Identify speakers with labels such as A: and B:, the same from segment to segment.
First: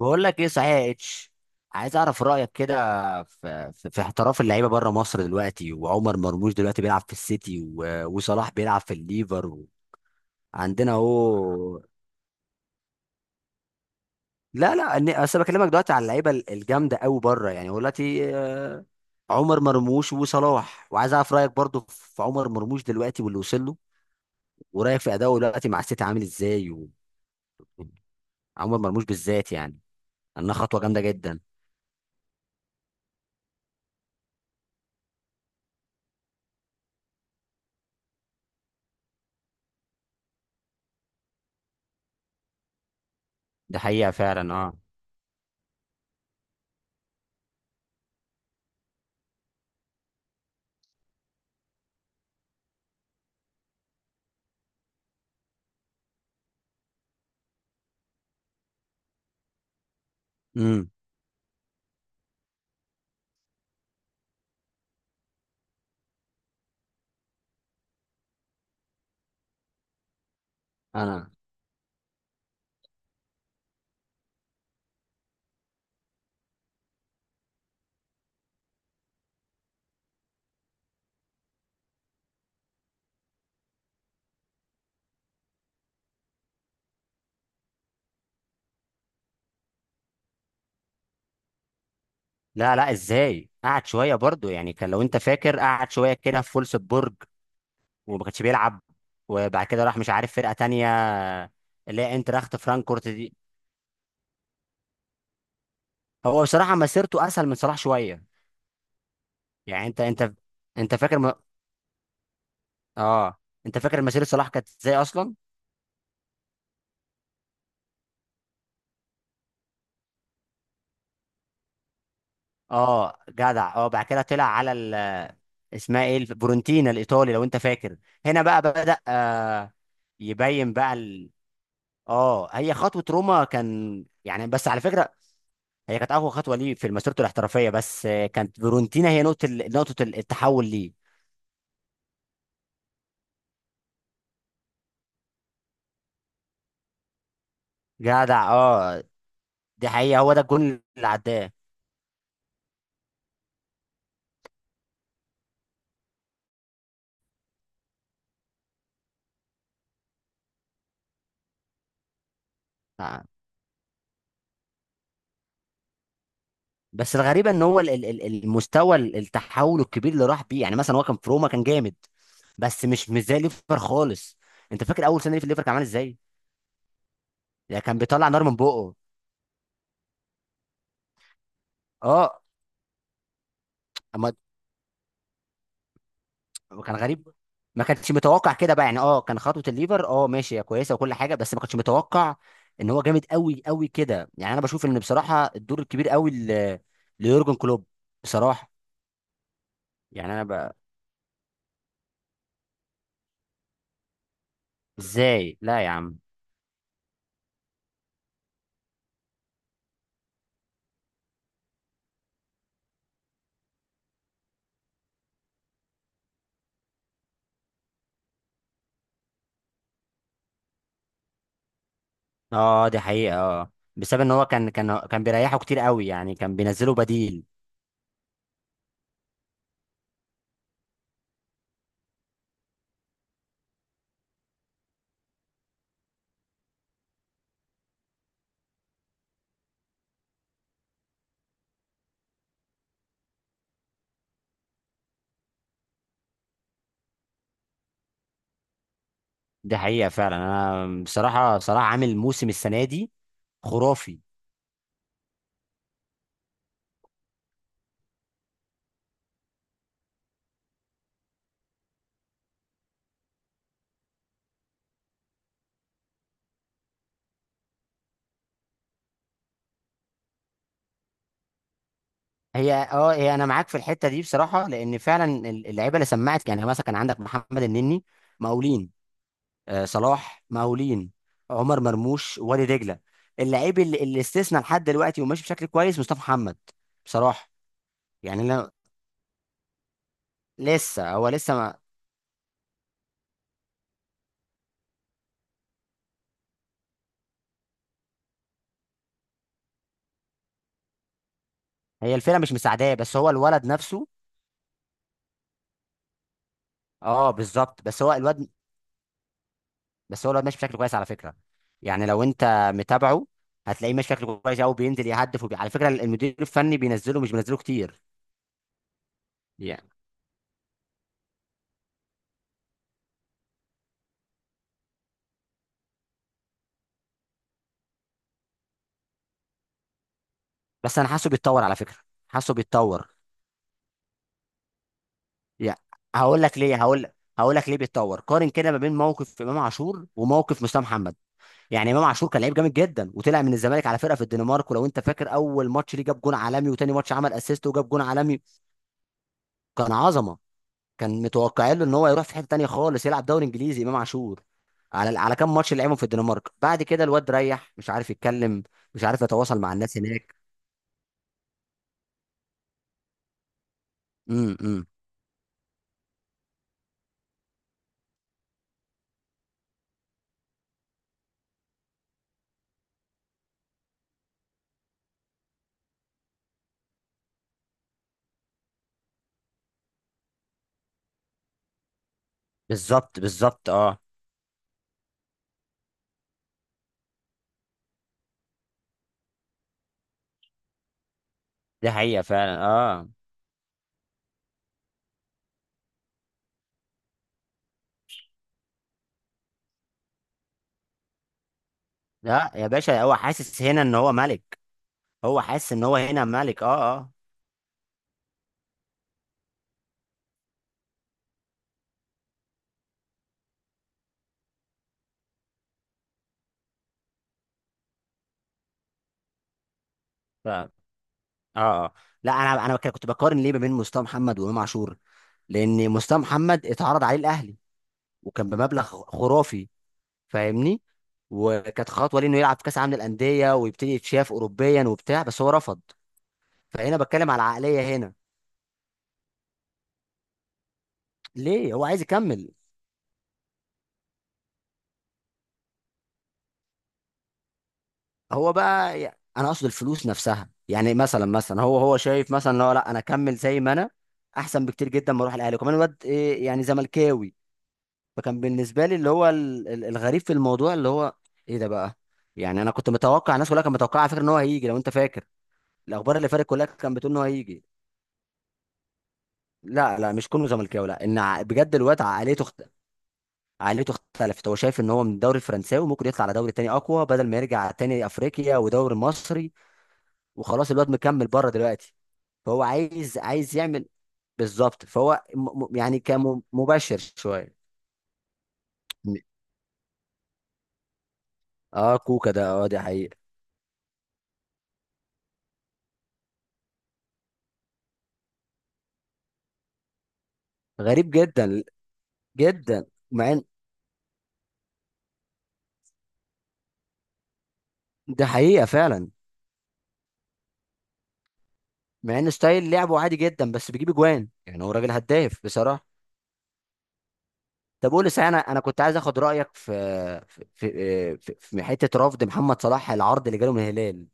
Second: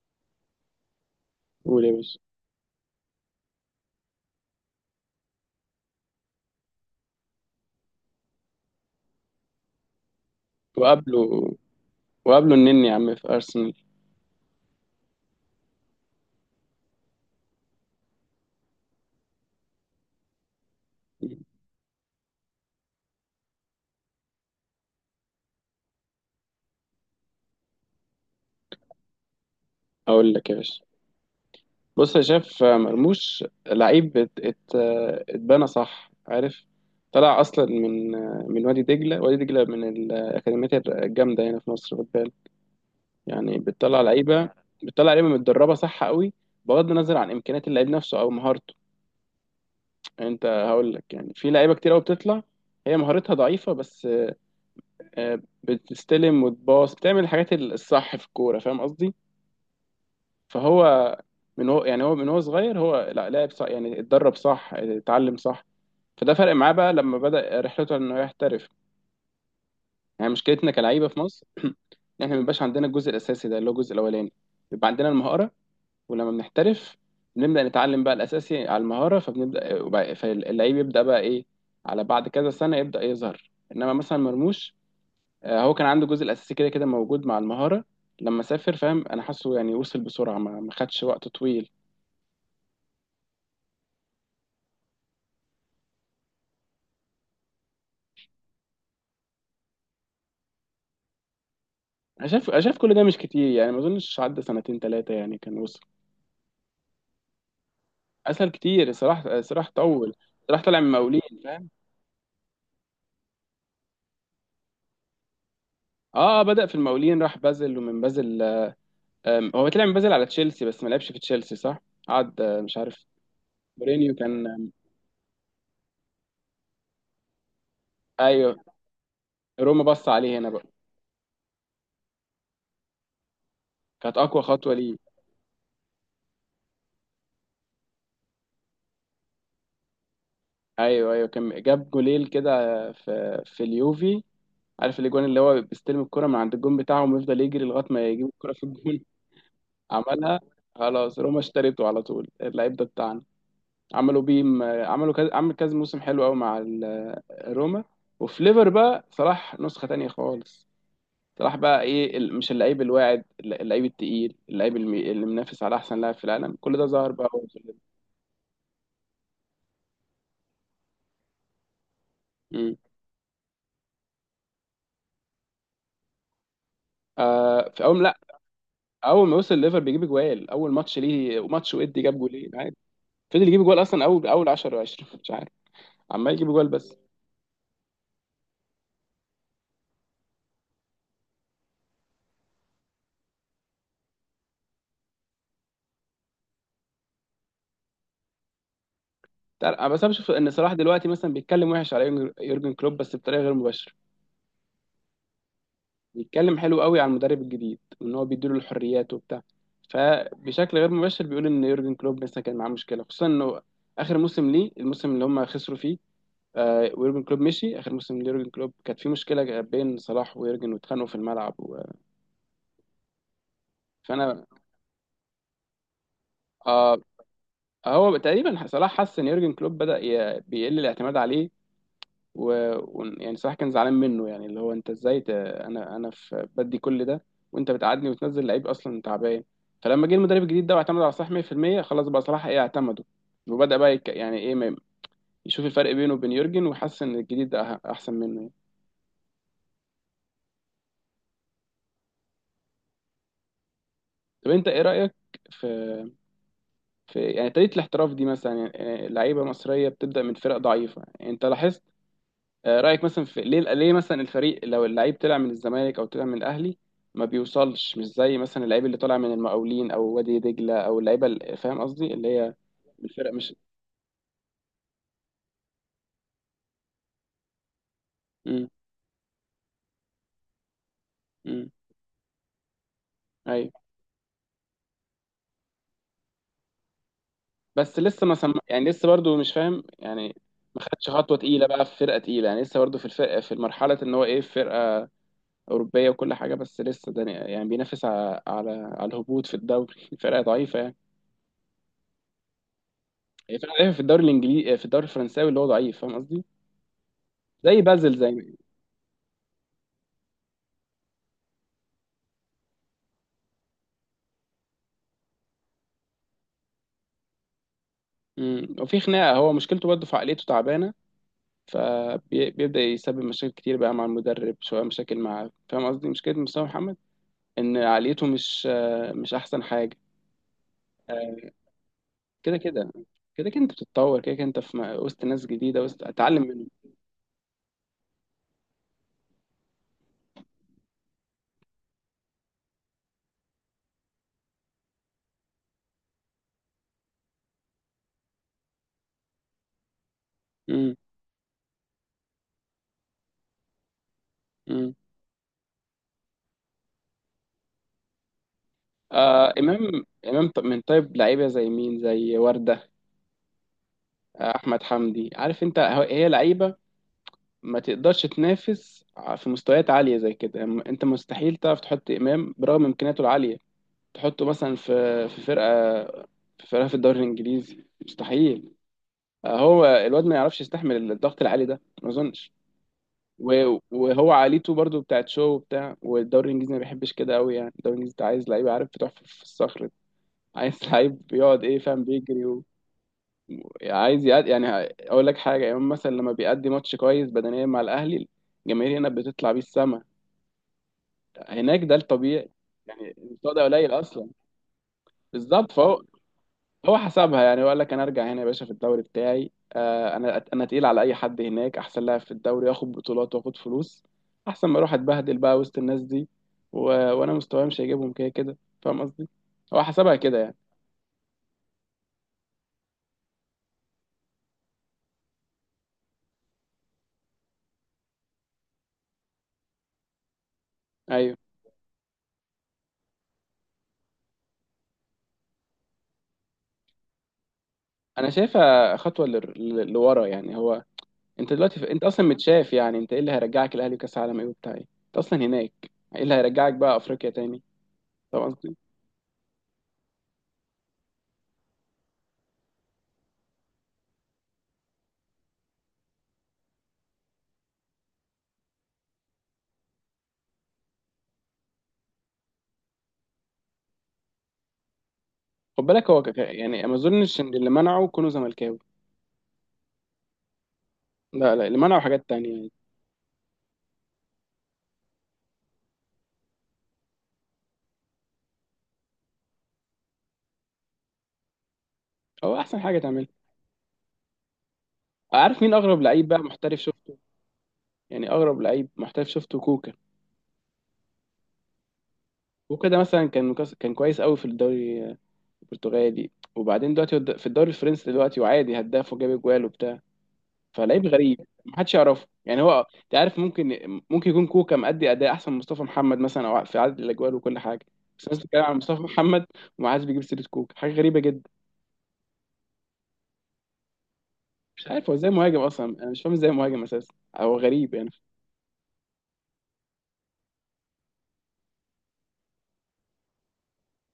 A: بقول لك ايه صحيح يا اتش.
B: قول يا
A: عايز
B: باشا.
A: اعرف رايك كده في احتراف اللعيبه بره مصر دلوقتي، وعمر مرموش دلوقتي بيلعب في السيتي وصلاح بيلعب في الليفر عندنا
B: وقابله،
A: اهو.
B: النني يا عم في أرسنال.
A: لا لا، اصل بكلمك دلوقتي على اللعيبه الجامده قوي بره، يعني هو دلوقتي عمر مرموش وصلاح، وعايز اعرف رايك برضو في عمر مرموش دلوقتي واللي وصل له، ورايك في اداؤه دلوقتي مع السيتي عامل ازاي، وعمر مرموش بالذات يعني
B: أقول لك
A: انها
B: يا
A: خطوه
B: باشا،
A: جامده جدا.
B: بص يا شاف. مرموش لعيب اتبنى صح، عارف؟ طلع أصلا من وادي دجلة من الأكاديميات الجامدة هنا في مصر، خد بالك. يعني
A: ده
B: بتطلع
A: حقيقة
B: لعيبة،
A: فعلا، اه.
B: بتطلع لعيبة متدربة صح قوي، بغض النظر عن إمكانيات اللعيب نفسه أو مهارته. أنت هقول لك، يعني في لعيبة كتير قوي بتطلع هي مهارتها ضعيفة، بس بتستلم وتباص، بتعمل الحاجات الصح في الكورة، فاهم قصدي؟
A: امم.
B: فهو من هو صغير، هو لا لعب صح يعني، اتدرب صح، اتعلم صح. فده فرق معاه بقى لما بدأ رحلته انه يحترف. يعني مشكلتنا كلعيبه في
A: انا.
B: مصر ان احنا ما بيبقاش عندنا الجزء الاساسي ده، اللي هو الجزء الاولاني. بيبقى عندنا المهاره، ولما بنحترف بنبدأ نتعلم بقى الاساسي على المهاره، فاللعيب يبدأ بقى ايه، على بعد كذا سنه يبدأ يظهر. انما مثلا مرموش، هو كان عنده الجزء الاساسي كده كده موجود مع المهاره، لما سافر، فاهم؟ انا حاسه يعني وصل بسرعه، ما خدش وقت طويل.
A: لا لا، ازاي؟ قعد شويه برضو، يعني كان لو انت فاكر قعد شويه كده في فولسبورج وما كانش بيلعب، وبعد كده راح مش عارف فرقه تانية، اللي هي انتراخت
B: انا شايف كل ده
A: فرانكفورت
B: مش
A: دي.
B: كتير، يعني ما اظنش عدى سنتين ثلاثه يعني كان وصل.
A: هو بصراحه مسيرته اسهل من صلاح شويه.
B: اسهل كتير. صلاح
A: يعني
B: طول، صلاح طلع من
A: انت فاكر
B: المقاولين،
A: م...
B: فاهم؟
A: اه، انت فاكر مسيره صلاح كانت ازاي اصلا؟
B: اه، بدا في المقاولين، راح بازل، ومن بازل آم، هو طلع من بازل على تشيلسي، بس ما لعبش في تشيلسي، صح؟ قعد مش عارف.
A: اه جدع، اه. بعد
B: مورينيو
A: كده طلع
B: كان.
A: على اسمها ايه؟ فيورنتينا الايطالي لو انت فاكر؟ هنا بقى
B: ايوه.
A: بدأ.
B: روما بص عليه هنا بقى.
A: يبين بقى اه، هي خطوه روما كان،
B: كانت اقوى
A: يعني بس
B: خطوه
A: على
B: ليه.
A: فكره هي كانت اقوى خطوه ليه في مسيرته الاحترافيه، بس كانت فيرونتينا هي نقطه التحول ليه.
B: ايوه، ايوه، كان جاب جوليل كده في اليوفي عارف الاجوان؟ اللي هو بيستلم الكره من عند الجون بتاعهم ويفضل يجري لغايه ما يجيب
A: جدع،
B: الكره في الجون.
A: اه. دي حقيقه، هو
B: عملها،
A: ده الجون اللي
B: خلاص، روما
A: عداه.
B: اشترته على طول اللعيب ده بتاعنا. عملوا كذا عمل، كذا موسم حلو قوي مع روما وفي ليفر بقى صلاح نسخة تانية خالص. صلاح بقى ايه، مش اللعيب
A: آه.
B: الواعد، اللعيب التقيل، اللي منافس على احسن لاعب في العالم، كل ده ظهر
A: بس
B: بقى هو
A: الغريبه
B: في
A: ان
B: الليفر.
A: هو التحول الكبير اللي راح بيه، يعني مثلا هو كان في روما كان جامد،
B: مم.
A: بس مش زي ليفر خالص. انت فاكر اول سنه ليه في ليفر كان عامل ازاي؟
B: آه
A: يعني
B: في
A: كان
B: اول، لا،
A: بيطلع نار من بقه.
B: اول ما وصل ليفر بيجيب جوال، اول ماتش ليه ماتش ودي جاب
A: اه،
B: جولين عادي. فضل يجيب جوال، اصلا اول 10 و20 مش عارف، عمال يجيب جوال بس.
A: كان غريب، ما كانش متوقع كده بقى، يعني اه كان خطوه الليفر اه ماشي، هي كويسه وكل حاجه، بس ما كانش متوقع ان هو جامد قوي قوي كده. يعني انا بشوف ان بصراحه الدور الكبير قوي ليورجن كلوب، بصراحه.
B: انا بس، أنا بشوف
A: يعني انا
B: ان صلاح
A: بقى،
B: دلوقتي مثلا بيتكلم وحش على يورجن، كلوب بس بطريقه غير مباشره.
A: ازاي؟ لا يا عم.
B: بيتكلم حلو قوي على المدرب الجديد، وان هو بيديله الحريات وبتاع. فبشكل غير مباشر بيقول ان يورجن كلوب مثلا كان معاه مشكله، خصوصا انه اخر موسم ليه الموسم اللي هم خسروا فيه. آه، ويورجن كلوب مشي اخر موسم ليورجن كلوب كانت في مشكله بين صلاح ويورجن، واتخانقوا في الملعب و...
A: اه، دي حقيقه، اه، بسبب ان هو
B: فانا
A: كان بيريحه كتير قوي، يعني كان بينزله
B: آه
A: بديل.
B: هو تقريبا صلاح حس ان يورجن كلوب بيقل الاعتماد عليه، يعني صراحة كان زعلان منه. يعني اللي هو انت ازاي انا في بدي كل ده، وانت بتقعدني وتنزل لعيب اصلا تعبان. فلما جه المدرب الجديد ده واعتمد على صلاح 100% خلاص بقى صلاح ايه، اعتمده. وبدأ بقى يك... يعني ايه ما... يشوف الفرق بينه وبين يورجن، وحس ان الجديد ده احسن منه يعني.
A: دي حقيقه فعلا، انا بصراحه عامل موسم السنه دي خرافي.
B: طب انت ايه رأيك في يعني طريقة الاحتراف دي؟ مثلا يعني لعيبة مصرية بتبدأ من فرق ضعيفة، يعني انت لاحظت؟ رايك مثلا في ليه مثلا الفريق لو اللعيب طلع من الزمالك او طلع من الاهلي ما بيوصلش، مش زي مثلا اللعيب اللي طالع من المقاولين او وادي دجله، او اللعيبه فاهم قصدي؟ اللي هي
A: هي اه
B: الفرق
A: هي انا
B: مش.
A: معاك في الحته دي بصراحه، لان فعلا اللعيبه اللي سمعت، يعني مثلا كان عندك محمد النني
B: امم.
A: مقاولين، صلاح مقاولين،
B: امم.
A: عمر مرموش وادي دجله.
B: ايوه.
A: اللعيب اللي استثنى لحد دلوقتي وماشي بشكل كويس مصطفى محمد بصراحه.
B: بس لسه ما
A: يعني
B: سم...
A: انا،
B: يعني لسه برضو مش فاهم، يعني ما خدش
A: لسه هو
B: خطوه
A: لسه
B: تقيله
A: ما.
B: بقى في فرقه تقيله. يعني لسه برضو في الفرقه، في المرحله ان هو ايه، في فرقه اوروبيه وكل حاجه، بس لسه ده يعني بينافس على على الهبوط في الدوري فرقه ضعيفه يعني.
A: هي الفرقه مش مساعداه، بس هو
B: هي
A: الولد
B: فرقه ضعيفه في
A: نفسه.
B: الدوري الانجليزي، في الدوري الفرنساوي اللي هو ضعيف، فاهم قصدي؟
A: اه،
B: زي
A: بالظبط. بس هو
B: بازل،
A: الواد
B: زي.
A: بس هو الواد ماشي بشكل كويس على فكره. يعني لو انت متابعه هتلاقيه ماشي بشكل كويس قوي، بينزل يهدف على فكره المدير الفني بينزله، مش بينزله كتير
B: امم. وفي خناقه. هو مشكلته
A: يعني.
B: برضه في عقليته تعبانه، فبيبدا يسبب مشاكل كتير بقى مع المدرب، شويه مشاكل مع، فاهم قصدي؟ مشكله مصطفى محمد ان عقليته مش مش احسن حاجه.
A: بس انا حاسه
B: آه،
A: بيتطور على فكره، حاسه
B: كده كده،
A: بيتطور.
B: كده كده انت بتتطور. كده كده انت في وسط ناس
A: يعني
B: جديده، وسط اتعلم
A: هقول لك
B: منهم.
A: ليه هقول هقول لك ليه بيتطور. قارن كده ما بين موقف امام عاشور وموقف مصطفى محمد. يعني امام عاشور كان لعيب جامد جدا، وطلع من الزمالك على فرقه في الدنمارك، ولو انت فاكر اول ماتش ليه جاب جون عالمي، وتاني ماتش عمل اسيست وجاب جون عالمي. كان عظمه.
B: امم.
A: كان متوقعين له ان هو يروح في حته تانيه خالص، يلعب دوري انجليزي امام عاشور.
B: امم.
A: على كام ماتش اللي لعبهم في الدنمارك، بعد كده الواد ريح، مش عارف يتكلم، مش عارف
B: آه،
A: يتواصل مع الناس هناك.
B: امام من طيب لعيبه زي مين، زي ورده، احمد
A: امم.
B: حمدي، عارف انت؟ هي لعيبه ما تقدرش تنافس في مستويات عاليه زي كده. انت مستحيل تعرف تحط امام، برغم امكانياته العاليه، تحطه مثلا في في فرقه، في فرقه في الدوري الانجليزي، مستحيل. هو الواد ما يعرفش يستحمل الضغط العالي ده، ما اظنش.
A: بالظبط بالظبط، اه.
B: وهو عاليته برضو بتاعت شو وبتاع، والدوري الانجليزي ما بيحبش كده قوي، يعني الدوري الانجليزي ده عايز لعيب، عارف؟ بتحفر في الصخر ده. عايز لعيب بيقعد ايه،
A: دي
B: فاهم؟
A: حقيقة
B: بيجري
A: فعلا، اه.
B: عايز يقعد يعني. اقول لك حاجه، يوم مثلا لما بيأدي ماتش كويس بدنيا مع الاهلي، الجماهير هنا بتطلع بيه السما. هناك ده الطبيعي،
A: لا يا باشا،
B: يعني
A: هو
B: المستوى
A: حاسس
B: ده
A: هنا
B: قليل
A: ان هو
B: اصلا.
A: ملك. هو
B: بالظبط،
A: حاسس ان هو
B: فهو،
A: هنا ملك، اه
B: هو
A: اه.
B: حسبها يعني وقال لك انا ارجع هنا يا باشا في الدوري بتاعي. انا تقيل على اي حد، هناك احسن لاعب في الدوري، اخد بطولات واخد فلوس احسن ما اروح اتبهدل بقى وسط الناس دي و... وانا مستواي مش هيجيبهم كده كده، فاهم قصدي؟ هو حسبها كده يعني.
A: اه اه. لا، انا كنت بقارن ليه ما بين مصطفى محمد وامام عاشور، لان مصطفى محمد اتعرض عليه الاهلي، وكان بمبلغ خرافي، فاهمني.
B: ايوه.
A: وكانت خطوه ليه انه يلعب في كاس عالم للانديه، ويبتدي يتشاف اوروبيا وبتاع، بس هو رفض. فهنا بتكلم على العقليه هنا.
B: انا شايفها خطوه لورا يعني. هو انت
A: ليه
B: دلوقتي
A: هو عايز
B: انت اصلا
A: يكمل.
B: متشاف يعني، انت ايه اللي هيرجعك الاهلي وكاس عالم ايه وبتاع ايه؟ انت اصلا هناك. ايه اللي هيرجعك بقى افريقيا تاني؟
A: هو
B: فاهم قصدي؟
A: بقى انا اقصد الفلوس نفسها. يعني مثلا هو شايف مثلا إن هو، لا، انا اكمل زي ما انا احسن بكتير جدا، ما اروح الاهلي، وكمان الواد إيه، يعني زملكاوي. فكان بالنسبه لي اللي هو الغريب في الموضوع، اللي هو ايه ده بقى. يعني انا كنت متوقع، الناس كلها كانت متوقعه على فكره ان هو هيجي، لو انت فاكر.
B: خد بالك
A: الاخبار
B: هو
A: اللي فاتت كلها
B: يعني ما
A: كانت بتقول ان هو
B: اظنش ان
A: هيجي.
B: اللي منعه كونه زملكاوي.
A: لا لا، مش كونه زملكاوي، لا ان
B: لا لا،
A: بجد
B: اللي منعه
A: الواد
B: حاجات تانية يعني.
A: عقليته اختلفت. هو شايف ان هو من الدوري الفرنساوي وممكن يطلع على دوري تاني اقوى، بدل ما يرجع تاني افريقيا ودوري مصري. وخلاص الواد مكمل بره دلوقتي.
B: هو
A: فهو
B: احسن حاجه
A: عايز
B: تعملها.
A: عايز يعمل. بالظبط. فهو
B: عارف مين
A: يعني
B: اغرب لعيب بقى
A: كان
B: محترف
A: مباشر
B: شفته؟
A: شويه.
B: يعني اغرب لعيب محترف شفته كوكا.
A: اه كوكا ده، اه، دي
B: كوكا ده
A: حقيقه.
B: مثلا كان كان كويس قوي في الدوري البرتغالي، وبعدين دلوقتي هو في الدوري الفرنسي دلوقتي، وعادي هداف وجاب اجوال وبتاع. فلعيب
A: غريب
B: غريب،
A: جدا
B: محدش يعرفه يعني.
A: جدا.
B: هو انت
A: مع
B: عارف،
A: ان
B: ممكن يكون كوكا مأدي اداء احسن من مصطفى محمد مثلا، او في عدد الاجوال وكل حاجه، بس
A: ده
B: الناس بتتكلم
A: حقيقه
B: عن مصطفى
A: فعلا.
B: محمد وما حدش بيجيب سيره كوكا، حاجه غريبه جدا.
A: مع ان ستايل لعبه عادي جدا، بس بيجيب اجوان، يعني هو
B: مش
A: راجل
B: عارف هو ازاي
A: هداف
B: مهاجم اصلا،
A: بصراحه.
B: انا مش فاهم ازاي مهاجم اساسا، هو
A: طب
B: غريب
A: قول
B: يعني.
A: لي صحيح، انا كنت عايز اخد رايك في في في, في, في حته رفض محمد صلاح العرض اللي جاله من الهلال.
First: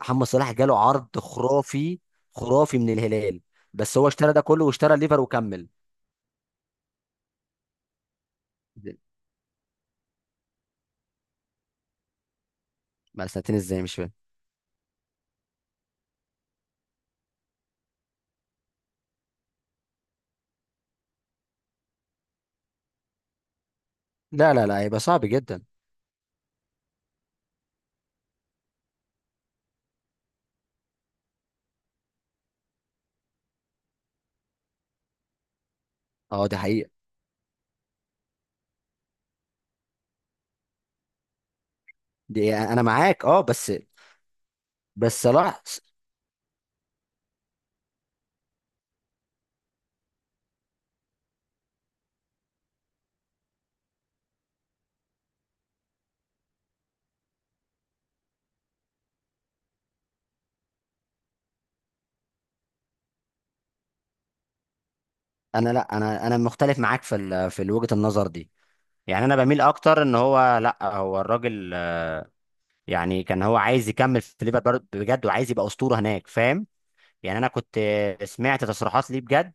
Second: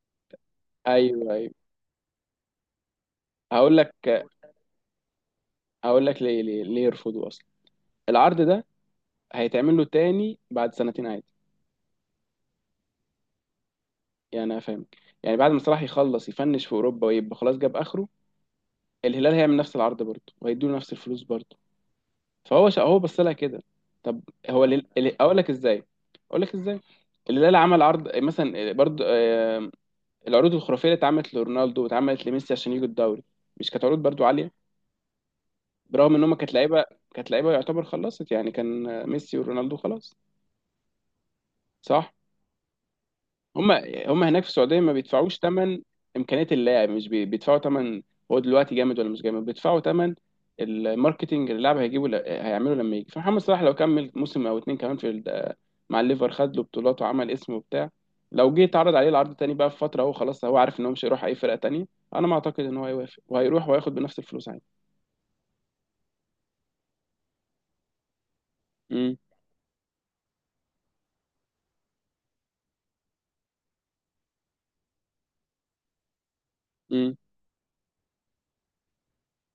A: محمد صلاح جاله عرض
B: ايوه ايوه.
A: خرافي خرافي من الهلال،
B: هقول
A: بس هو
B: لك،
A: اشترى ده كله واشترى الليفر وكمل.
B: هقول لك ليه، ليه يرفضوا اصلا العرض ده؟ هيتعمل له تاني بعد سنتين عادي.
A: ما سنتين ازاي، مش فاهم.
B: يعني انا فاهمك، يعني بعد ما صلاح يخلص يفنش في اوروبا ويبقى خلاص جاب اخره، الهلال هيعمل نفس العرض برضه، وهيدوا له نفس الفلوس برضه. هو بص لها كده. طب
A: لا
B: هو
A: لا لا، هيبقى صعب
B: اقول لك
A: جدا.
B: ازاي، اقول لك ازاي. الهلال عمل عرض مثلا برضه، العروض الخرافيه اللي اتعملت لرونالدو واتعملت لميسي عشان يجوا الدوري، مش كانت عروض برضه عاليه؟ برغم ان هم
A: اه،
B: كانت
A: دي
B: لعيبه،
A: حقيقة.
B: كانت لعيبه يعتبر خلصت يعني، كان ميسي ورونالدو خلاص، صح؟
A: دي انا معاك، اه،
B: هم،
A: بس
B: هم هناك في السعوديه ما
A: بس
B: بيدفعوش
A: صلاح.
B: ثمن امكانيه اللاعب، مش بي- بيدفعوا ثمن، هو دلوقتي جامد ولا مش جامد، بيدفعوا ثمن الماركتنج اللي اللاعب هيجيبه هيعمله لما يجي. فمحمد صلاح لو كمل موسم او اتنين كمان في مع الليفر، خد له بطولات وعمل اسمه وبتاع، لو جه اتعرض عليه العرض تاني بقى في فتره، هو خلاص هو عارف ان هو مش هيروح اي فرقه تانيه، انا ما اعتقد ان هو هيوافق وهيروح وهياخد بنفس الفلوس عادي.
A: انا، لا، انا مختلف معاك في في وجهة النظر دي.
B: امم.
A: يعني انا بميل اكتر ان هو، لا، هو الراجل، يعني كان هو عايز يكمل في ليفربول بجد، وعايز يبقى اسطورة هناك، فاهم.
B: امم.
A: يعني انا كنت سمعت تصريحات ليه بجد.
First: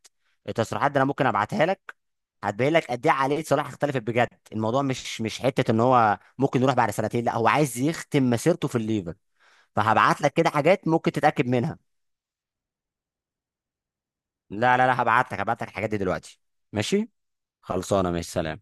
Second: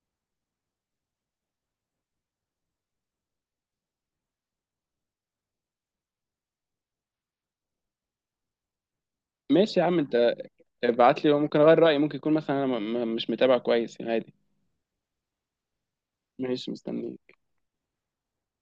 A: التصريحات دي انا ممكن ابعتها لك، هتبين لك قد ايه عقلية صلاح اختلفت بجد. الموضوع مش حتة ان هو ممكن يروح بعد سنتين، لا، هو عايز يختم مسيرته في الليفر.
B: ماشي يا عم
A: فهبعت لك
B: انت،
A: كده حاجات ممكن
B: ابعت لي،
A: تتأكد
B: ممكن
A: منها.
B: اغير رايي، ممكن يكون مثلا انا مش متابع كويس يعني، عادي.
A: لا لا لا، هبعت لك الحاجات دي دلوقتي.
B: ماشي،
A: ماشي.
B: مستنيك.
A: خلصانه، ماشي، سلام.